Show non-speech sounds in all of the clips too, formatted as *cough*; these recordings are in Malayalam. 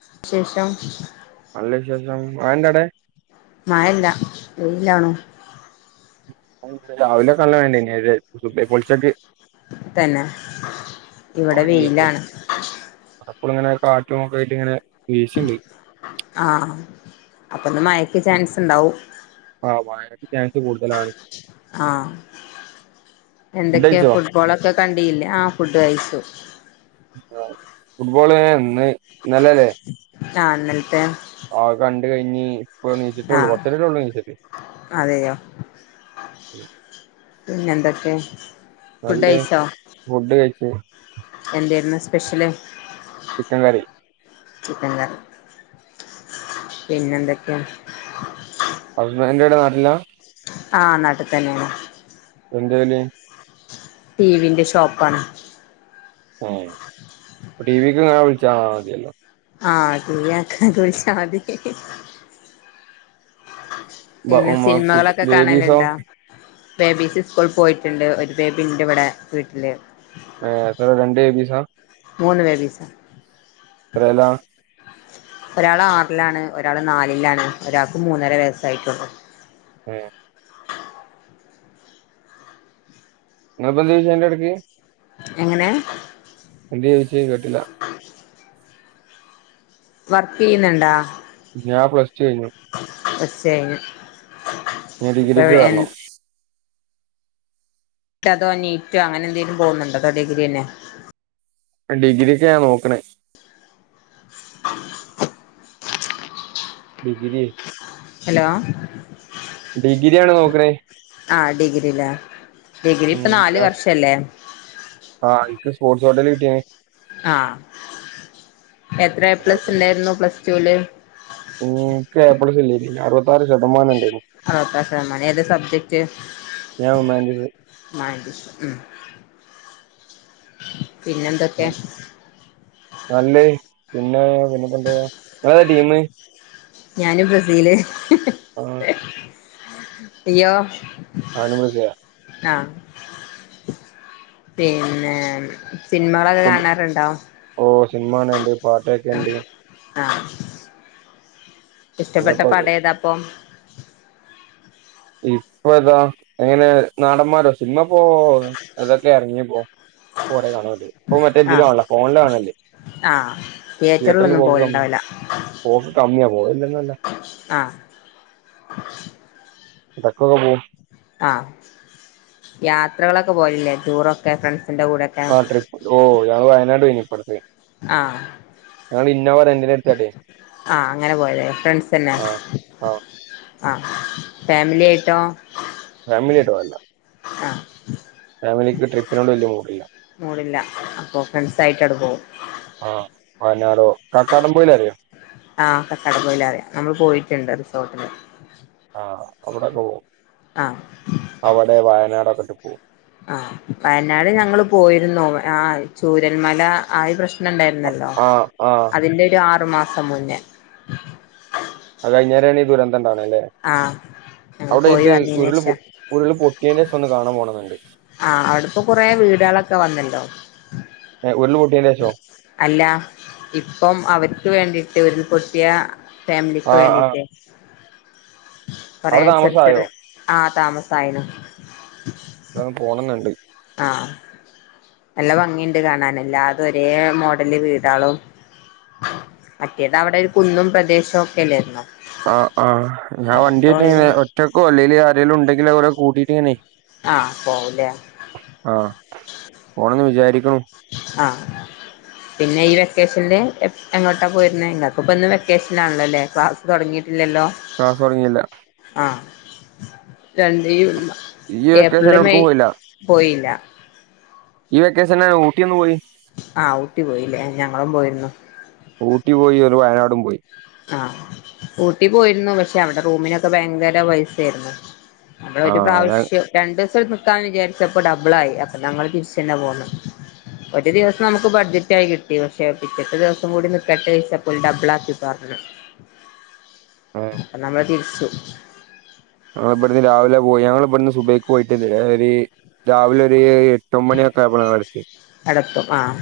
*unintelligible* *unintelligible* ആന്റെടെ മഴല്ല വേയിലാണോ രാവിലെ കള്ള വേണ്ടേ പൊളിച്ചക്ക് തന്നെ ഇവിടെ വെയിലാണ് അപ്പളിങ്ങനെ കാറ്റും ഒക്കെ ആയിട്ട് ഇങ്ങനെ വീശണ്ട് ആഹ അപ്പൊ ഒന്ന് മയക്ക് ചാൻസ് ഉണ്ടാവും ആ് വ ാൻസ് കൂടുതലാണ് ആഹ ഫുഡ് എന്തൊക്കെയ കഴിച്ചോ ഫുട്ബോളൊക്കെ കണ്ടിയില്ലേ ആ ഫുഡ് കഴിച്ചു ഫുട്ബോള് ഇന്ന് നല്ലല്ലേ ആഹന്നൽത്തെ ആ കണ്ട കഴിഞ്ഞഞ് ീച്ചിട്ടള്ളൂ ആഹ് കുറച്ചരിട്ടൊള്ളൂച്ചിട്ട അതെയോ പിന്നെ എന്തൊക്കെ ഫുഡ് നല്ലേ കഴിച്ചോ ഫുഡ് കഴിച്ച എന്തായിരുന്നു സ്പെഷ്യല് ചിക്കൻ കറി ചിക്കൻഞ്ഞൽ പിന്നെന്തൊക്കെയ എന്റെറെ ഇവിടെ നാട്ടിലാ ആഹ നാട്ടിൽ തന്നെയാണ് എന്തല ടി വിന്റെ ഷോപ്പ ആാണ് ആ ടി വിക്ക്ങ്ങാൻ വിളിച്ച മതിയല്ലോ ആഹ തീയാക്കാഷാതി പിങ്ങെ സിനിമകളൊക്കെ ബേബീസോ കാണലുണ്ടോ ബേബിസ് സ്കൂളി പോയിട്ടുണ്ട് ഒരു ബേബി ഉണ്ട് ഇവിടെ വീട്ടില് എ അപ്പ രണ്ടു ബേബിസാ മൂന്ന് ബേബിസ് *unintelligible* ഒരാൾ ആറിലാണ് ഒരാള് നാലിലാണ് ഒരാൾക്ക് മൂന്നര വയസായിട്ടുള്ളു ആ *inaudible* എങ്ങനെ എന്ത് ചോയിച്ചേ കേട്ടില്ല വർക്ക് ചെയ്യുന്നുണ്ടോ ഞാൻ പ്ലസ്ടു കഴിഞ്ഞു *inaudible* ഇനി ഡിഗ്രിക്ക് കേറണം ഇപ്പ നീറ്റോ അങ്ങനെ എന്തെങ്കലും പോകുന്നുണ്ടോട്ടോ അതോ ഡിഗ്രിതന്നെ ഡിഗ്രിയ്ക് ഞാൻ നോക്കണേ *unintelligible* ഡിഗ്രി ഹലോ ഡിഗ്രിയാണ് നോക്കണേ ആ ഡിഗ്രില്ലേ ഡിഗ്രി ഉം ഇപ്പൊ നാല് ഞാൻ വർഷല്ലേ ആ *unintelligible* ആ എത്ര എ പ്ലസ് ഉണ്ടായിരുന്നു പ്ലസ്ടുല് മ്മ് എനിക് എ പ്ലസ് അറുപത്താറ് ശതമാനം ഉണ്ട് അറുപത്താറ് ശതമാനം ഏതാ സബ്ജെക്റ്റ്‌ ഞാൻ ഹ്യൂമാനിറ്റീസ് ഉം പിന്നെ എന്തൊക്കെ നല്ലേ പിന്നെ പിന്നെ ഇപ്പാന്താ നിങ്ങ ഏതാ ടീം ഞാന് ബ്രസീല് ആ ഇയോ ഞാനും ബ്രസീല്ല പിന്നെ സിനിമകളൊക്കെ കാണാറുണ്ടോ സിനിമകാണാറുണ്ട് പാട്ട് ആ കേൾക്കായുണ്ട് ആ ഇഷ്ടപ്പെട്ട ഇങ്ങത്തൊക്കെ പടം ഏതാ അപ്പം ഇപ്പൊ താ എങ്ങനെ നാടന്മാരോ സിനിമ പോ അതൊക്കെ ഇറങ്ങിപ്പോ കുറെ കാണല്ല ഇപ്പൊ ആ മറ്റേെതിലും ആണല്ലോ ഫോണില് കാണല്ല് ആ തിയേറ്ററിൽ തിയേറ്ററിലൊന്നും പോക്ക് കമ്മി പോവലുണ്ടാവില്ല പോക്ക് കമ്മിയാ പോവുല്ലന്നല്ല ആ *unintelligible* ആ യാത്രകളൊക്കെ പോയില്ലേ ടൂറൊക്കെ ഫ്രണ്ട് ആ ട്രിപ്പ് ഓ ഞാന് വയനാട് പോയിനി ഇപ്പഴത്തെ ആ റെന്റിന് എടുത്താട്ടെ ആ അങ്ങനെ പോയതെ ഫ്രണ്ട്സ് തന്നെ ആ ആ ആ ഫാമിലി ആയിട്ടോ ഫാമിലിയിട്ടാല്ല ആ ഫാമിലിക്ക് ട്രിപ്പിനോട് വലിയ മൂഡില്ല മൂഡില്ല അപ്പൊ ഫ്രണ്ട്സ്‌ ആയിട്ട് അവിടെ പോകും ആ പതിനാറോ കാക്കാടൻ പൊയിലറിയോ ആ കക്കട പൊയില അറിയാം നമ്മൾ പോയിട്ടുണ്ട് റിസോർട്ടിൽ ആ അവിടെ പോവും അവിടെ വയനാടൊക്കെട്ട് പോവും ആഹ വയനാട് ഞങ്ങള് പോയിരുന്ന ആ ചൂരന്മല ആ പ്രശ്നം ഇണ്ടായിരുന്നല്ലോ ആ ആ അതിന്റെ ഒരു ആറു മാസം മുന്നേ അത്കഴിഞ്ഞേരണ ഈദുരന്തംണ്ടണ അല്ലേ ആഹ് ഞങ്ങള് അവിടെ പോയി ഇത് ഉരുള് വന്നീനേഷം ഉരുള് പൊട്ടിയന്റെ ഒന്ന് കാണാൻ പോണന്നണ്ട് ആ് അവിടെപ്പോകുറെ വീടുകളൊക്കെ വന്നല്ലോ ഉരുള പൊട്ടിയന്റെ ശേ ശോ അല്ല ഇപ്പം അവർക്ക് വേണ്ടിയിട്ട് ഒരുൽ പൊട്ടിയ ഫാമിലിക്ക ആ ആ വേണ്ടിട്ട് അവിടെ താമസായോ കൊറെച്ചരിച്ചര് ആ താമസായിന അവിടെ ഒന്ന് പോണംന്നുണ്ട് ആഹ നല്ല ഭംഗിയുണ്ട് കാണാന് എല്ലാ ഒരേ മോഡല് വീടാളും മറ്റേത അവിടെ ഒരു കുന്നും പ്രദേശവും ഒക്കെല്ലായിുന്നോ ആ ആ ഞാൻ വണ്ടിട്ടങ്ങനെ ഒഴിവായി ഒറ്റയ്ക്കോ അല്ലെങ്കല് ആരെങ്കിലും ഉണ്ടെങ്കിലവരെകൂട്ടീട്ട് ഇങ്ങനെ ആഹ പോവലേ ആഹ് പോണംന്ന് വിചാരിക്കണു ആഹ പിന്നെ ഈ വെക്കേഷല്ല എങ്ങോട്ടാ പോയിരുന്ന ഇങ്ങൾക്ക് ഇപ്പ ഒന്ന് വെക്കേഷനാണല്ലോല്ലേ ക്ലാസ് തുടങ്ങിട്ട് ഇല്ലല്ലോ ക്ലാസ് തൊടങ്ങിയില്ല ആഹ രണ്ട ഇ ഈ വെക്കേഷൻ ഏപ്രില് എവിട്ക്കും മെയ് പോയില്ല പോയില്ല ഈ വെക്കേഷന് ഊട്ടിയൊന്ന് പോയി ആഹ് ഊട്ടി പോയില്ലേ ഞങ്ങളും പോയിരുന്നു ഊട്ടി പോയി ഒരു വയനാടും പോയി ആഹ ഊട്ടി പോയിരുന്നു പക്ഷെ അവിടെ റൂമിനൊക്കെ ഭയങ്കര പൈസ ആയിരുന്നു നമ്മള് ഒരു ആഹ് ഞാൻ പ്രാവശ്യം രണ്ട് ക്കാന്ന് വിചാരിച്ചപ്പോ ഡബിള ആയി അപ്പൊ ഞങ്ങളതിരിച്ച് തന്നെ പോന്നു ഒരു ദിവസം നമുക്ക് ബഡ്ജറ്റ ആയി കിട്ടി പക്ഷെ പിറ്റത്തെ ദിവസം കൂടി നിക്കട്ട് പ ഡബിൾ ആക്കി അപ്പ നമ്മളെ തിരിച്ചു ആഹ് ഇവിടുന്ന് രാവിലെ പോയി ഞങ്ങലിവിടന്ന് സുബൈയ്ക്ക് പോയിട്ട് ഒരു രാവിലെ ഒരു എ ട്ടൊമ്പണിയൊക്കെ ആയപോലാന്ന് ആടെത്തിയെ അടത്തും ആഹ്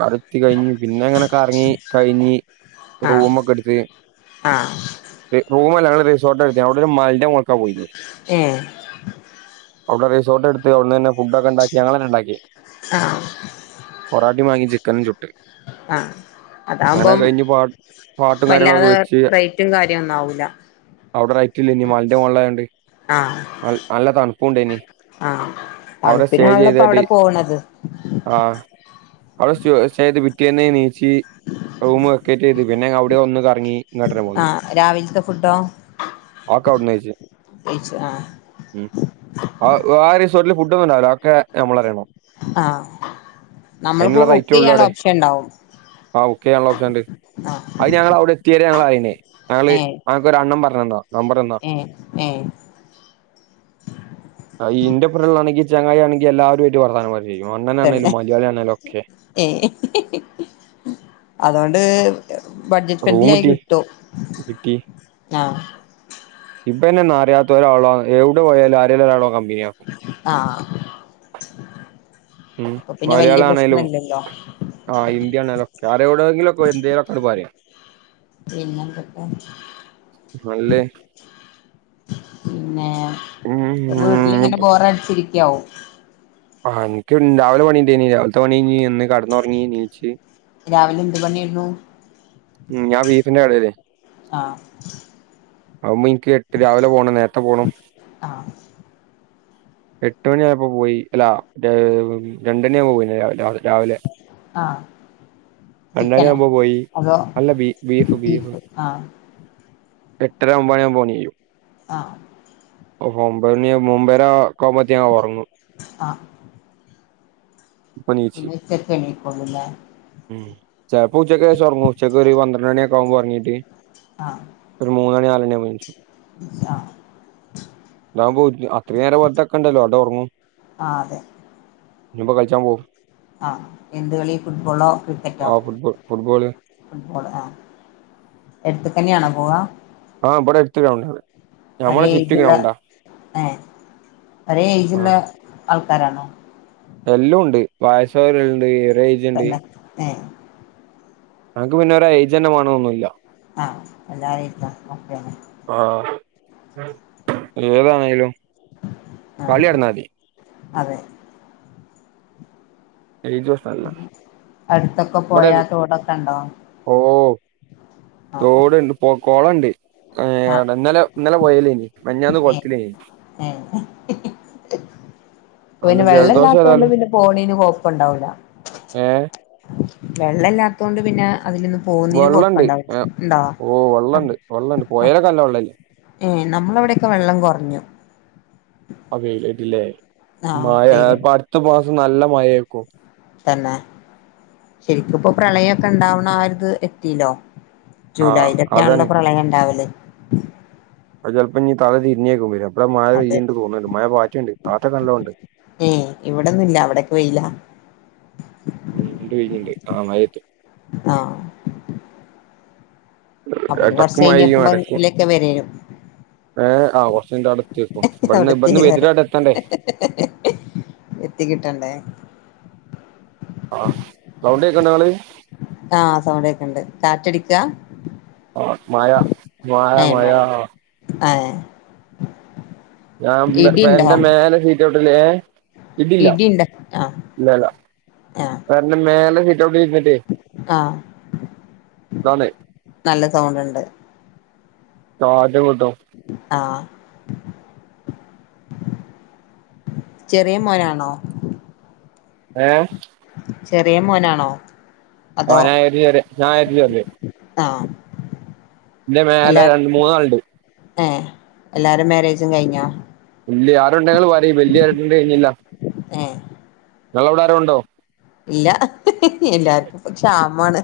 ആട എത്തി കഴിഞ്ഞ് പിന്നെ ഇങ്ങനെ കറങ്ങി കഴിഞ്ഞ് ആഹ് റൂമൊക്കെ എടുത്ത് ആഹ് റൂമ ഞങ്ങള് റിസോർട്ട് *unintelligible* അവിടെ ഒരു മലെന്റെ മോൾക്കാ പോയിന് ഏഹ് അവിടെ റിസോർട്ട് എടുത്ത് അവിടുന്ന് തന്നെ ഫുഡ് ഒക്കെ ഉണ്ടാക്കി ഞങ്ങളന്നെ ഇണ്ടാക്കി ആഹ് പൊറാ ചിക്കനും ചു ആഹ് അതാവുമ്പം കഴിഞ്ഞ് പാ പാട്ടും കാര്യങ്ങളൊക്കെ വല്ലാതെ വെച്ച് റേറ്റും കാര്യം ഒന്നും ആവൂല അവിടെ റയിറ്റും ഇല്ല മലന്റെ മുകളിലായോണ്ട് ആഹ് നൽ നല്ല തണുപ്പുംഇണ്ടായിന് ആഹ് അവിടെ സ്റ്റേ തണുപ്പിനാണല്ലോ ഇപ്പ ചെയ്തട്ട് അവിടെ പോണത് ആഹ് അവിടെ *unintelligible* വിട്ടിയ *unintelligible* *unintelligible* റൂം വെക്കേറ്റ്ചെയ്തു പിന്നെ അവിടെ ഒന്ന് കറങ്ങി ഇങ്ങോട്ടന്ന പോന്ന് ആഹ് രാവിലത്തെ ഫുഡോ ആക്കെ അവിടന്ന് കയ്ച്ച് കഴിച്ചു ആഹ് ഉം ആഹ് ആ റിസോർട്ടിൽ ഫുഡൊന്നും ഉണ്ടാവൂല ഒക്കെ നമ്മൾ അറിയണം ആഹ് നമ്മൾക്ക് അയിനുള്ള കുക്ക് റൈറ്റേ ഉള്ളു ചെയ്യാനുള്ള ആടെ ഓപ്ഷൻ ഉണ്ടാവും ആഹ് കുക്കെയാനുള്ള ഓപ്ഷൻണ്ട് ആഹ് അത് ഞങ്ങള് അവിടെ എത്തിയരെ ഞങ്ങൾ ആയിന് ഞങ്ങള് ഏഹ് ഞങ്ങൾക്കൊരണ്ണൻ പറഞ്ഞന്നെതാ ഏഹ് ഏഹ് നമ്പറന്നതാ ഈ ഇന്റെഒപ്പരം ഉള്ളതാണെങ്കിൽ ചെങ്ങായി ആണെങ്കി എല്ലാവരുആയിട്ട് വർത്താനം പറയും തന്നെ അണ്ണനാണേലും മലയാളി ആണേലും ഒക്കെ ഏഹ് അതൊണ്ട് ബഡ്ജറ്റ് റൂം ഫ്രെന്റിലായി കിട്ടി കിട്ടും ആഹ് ഇപ്പന്നെ എന്ന അറിയാത്ത ഒരാളോ എവിടെ പോയാലും ആരെലും ഒരാളോ *unintelligible* ആഹ് മ് അപ്പൊ പിന്നെ വല്യ മലയാളം ആണേലും പ്രശ്നല്ലല്ലോ ആഹ് ഹിന്ദി ആണേലും ക്കെ ആരവിടെ എന്തെങ്കിലൊക്കെ എന്തേലും ഒക്കെങ്ങട് പറയ പിന്നെന്തൊക്കെ നല്ല പിന്നെ *unintelligible* ഉം വീട്ടിലിങ്ങനെ ബോറടിച്ചിരിക്കാവും ആ നിക്ക് രാവിലെ പണിണ്ടേനി രാവിലത്തെ പണി ഴിഞ്ഞ് വന്ന് കെടന്നുറങ്ങി ണീച്ച് രാവിലെ എന്ത് പണിയാരുന്നു മ് ഞാൻ ബീഫിന്റെ കടേല് ആഹ് ആവുമ്പോ എനിക്ക് എട്ട് രാവിലെ പോണം നേരത്തെ പോണം ആഹ് എട്ട് മണിയായപ്പോ പോയി അല്ല ഏഹ് രണ്ടിന് പോയിണ് രാവ് രാവ് രാവിലെ ആഹ് രണ്ട് ചിക്കനോ മണിയാമ്പോ പോയി അതോ അല്ല ബീ ബീഫ് ബീഫ് എട്ടര ഒമ്പണിയകുമ്പ പണികയ്യും ആഹ് *unintelligible* ഒമ്പണിയാ വുമ്പോ മ്പരാക്കവുമ്പത്തെ ഞാ ഒറങ്ങും ആഹ് ഇപ്പൊ നീച്ച് പിന്നെ ഉച്ചക്കെണിക്കൊന്നൂലാ ഉം ചെലപ്പോ ഉച്ചക്ക് ശേഷം ഒറങ്ങും ഉച്ചക്ക് ഒരു പന്ത്രണ്ട് മണിയൊക്കെ ആവുമ്പോ ഒറങ്ങീട്ട് ആഹ് ഒരു മൂന്നു മണി നാലു മണിയാവുമ്പം എണീച്ചും ആഹ് ഞാൻ പോരില്ല അത്രേം നേരം വെർതെക്കണ്ടല്ലോ ആടെ ഒറങ്ങും ആഹ് അതെ *unintelligible* കളിച്ചാൻ പോവും ആഹ് എന്ത് കളി ഫുട്ബോളോ ക്രിക്കറ്റോ ആ ഫുട്ബോൾ ഫുട്ബോള് ഫുട്ബോള് ആഹ് എടുത്തക്കന്നെയാണോ പോവാ ബിടെ അടുത്ത് ഗ്രൗണ്ടാണ് ഞമ്മളെ ഒരേ ചുറ്റും ഏജിള്ള ഗ്രൗണ്ടാ ഏഹ് ഒരേ ഏജിള്ള ആൾ ക്കാരാണോ എല്ലാം ഒണ്ട് വയസാെയവര് ണ്ട് തന്നെ എ ഞങ്ങക്ക് പിന്നെ ഒരു ഏജ്ന്നെ വേണൊന്നോന്നു ഇല്ല ആ *unintelligible* ആ ഏതാണേലും ആഹ് കളി നടന്നാ മതി അതെ ഏജ് വേസല്ല അടുത്തൊക്കെ പോയാ തോടൊക്കെണ്ടോ ഓ തോടുണ്ട് പോ കൊളണ്ട് ഏ ആഹ് ഇന്നലെ ഇന്നലെ പോയെലേനി മിഞ്ഞാന്ന് ഏഹ് കൊളത്തിലേനി ഏഹ് അതുകൊണ്ട് പിന്നെ വെള്ളം ജലദോഷം ഇല്ലാത്ത കൊണ്ട് ഏതായാലും പിന്നെ പോണേന് കൊയപ്പണ്ടാവൂല ഏ വെള്ളല്ലാത്തൊണ്ട് പിന്നെ അതിലിന്ന് പോന്നീന് വെള്ളണ്ട് കൊഴപ്പുണ്ടാവില്ല ഏ ഉണ്ടോ ഓ ആ വെള്ളണ്ട് വെള്ളണ്ട് ആ പൊയേലൊക്കെ നല്ല വെള്ളല്ലേ ഏ നമ്മളവിടൊക്കെ വെള്ളം കൊറഞ്ഞു അതെ കേട്ടില്ലേ ആഹ് മഴ വെയില് ഇപ്പൊ അടുത്ത മാസം നല്ല മഴയാക്കും തന്നെ ശരിക്കിപ്പോ പ്രളയൊക്കെ ഇണ്ടാവണ ആ ഒരിത് എത്തിലോ ആഹ് ജൂലായിലെക്കെയാണല്ലോ അതാണ് പ്രളയം ഇണ്ടാവല് അത് ചെലപ്പം ഞ്ഞി തല തിരിഞ്ഞായിരിക്കും വര്വ വടെ മഴ അത് പെയ്യണ്ട് തോന്നുണ്ട് മഴ പാറ്റണ്ട് പാറ്റല് നല്ലൊണ്ട് പോയില്ല ഇര്ണ്ട് വരണ് ണ്ട് ആ മഴയത്ത് ആഹ് അപ്പൊ പിന്നെ കൊറച്ച് മഴെയ്യും കഴിഞ്ഞോക്കുമ്പോ എടക്ക് ഇതിലൊക്കെ വരേ നു ഏ ആ കൊറച്ചുകഴിഞ്ഞിട്ടണ്ടേത്തിയേക്കും ഇബ്ട്ന്ന് ഇബ്ട്ന്ന് അവിടെത്തിയേക്കാരം വെലുതട്ട്ത്തണ്ടേ എത്തി കിട്ടണ്ടേ ആഹ് സൗണ്ട് കേക്കുണ്ടോങ്ങള് ആഹ് സൗണ്ടേക്കണ്ട് കാറ്റടിക്കാ ആ മഴ മായ മഴാ ആതേ ഞാൻ എന്റെ മേലെ സിടൗറ്റിൽ ഇതില്ല ഇടിണ്ട ആഹ് ഇല്ലല ആഹ് പെരന്റെ മേലെ ഇവടിരിന്നിട്ടേ ആഹ് നല്ല സൗണ്ട്ണ്ട് ആ അതെ കിട്ടും ആഹ് ചെറിയ മോനാണോ ഹേ ചെറിയ മോനാണോ അതോ ഓനകരുതി ഞാൻ കാർത്തിപറയാ ആ ന്റെ മേലെ രണ്ട് മൂന്നാളുണ്ട് ഏ എല്ലാരും മാരേജും കഴിഞ്ഞോ ഇല്ല്യ ആരുണ്ടെങ്കിൽപറയിം വല്യേട്ടന്റെ കഴിഞ്ഞില്ല ഏഹ് ഇങ്ങളവടെ ആരെണ്ടോ ഇല്ല എല്ലാർക്കുംപ്പോ ക്ഷാമാണ്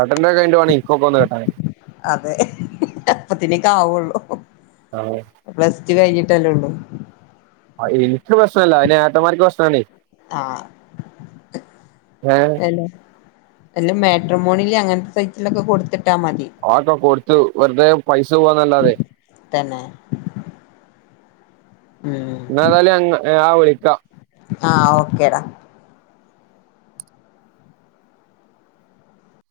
ഏട്ടന്റെ കഴിഞ്ഞിട്ട് വേണം ഇൻക്കൊക്കെ ഒന്ന് കെട്ടാന് അതെ അപ്പത്തിനും ആവുള്ളൂ ആ പ്ലസ് ടു കഴിഞ്ഞിട്ടല്ലേ ഉള്ളൂ അയ് ഇനിക്ക് പ്രശ്നല്ല അയിന് ഏട്ടൻമാർക്ക് പ്രശ്‌നാണേയ് ആഹ് ഏ അതല്ലേ എല്ലമാ ട്രമോണില് അങ്ങനത്തെ സൈറ്റ്ലൊക്കെ കൊടുത്തിട്ട് ആക്കൊ കൊടുത്തു വെറുതേ പൈസ പോവ്വാന്നല്ലാതെ തന്നെ ഉം എന്നതായാലും അങ്ങ് ആ വിളിക്ക ആഹ് ഓക്കേടാ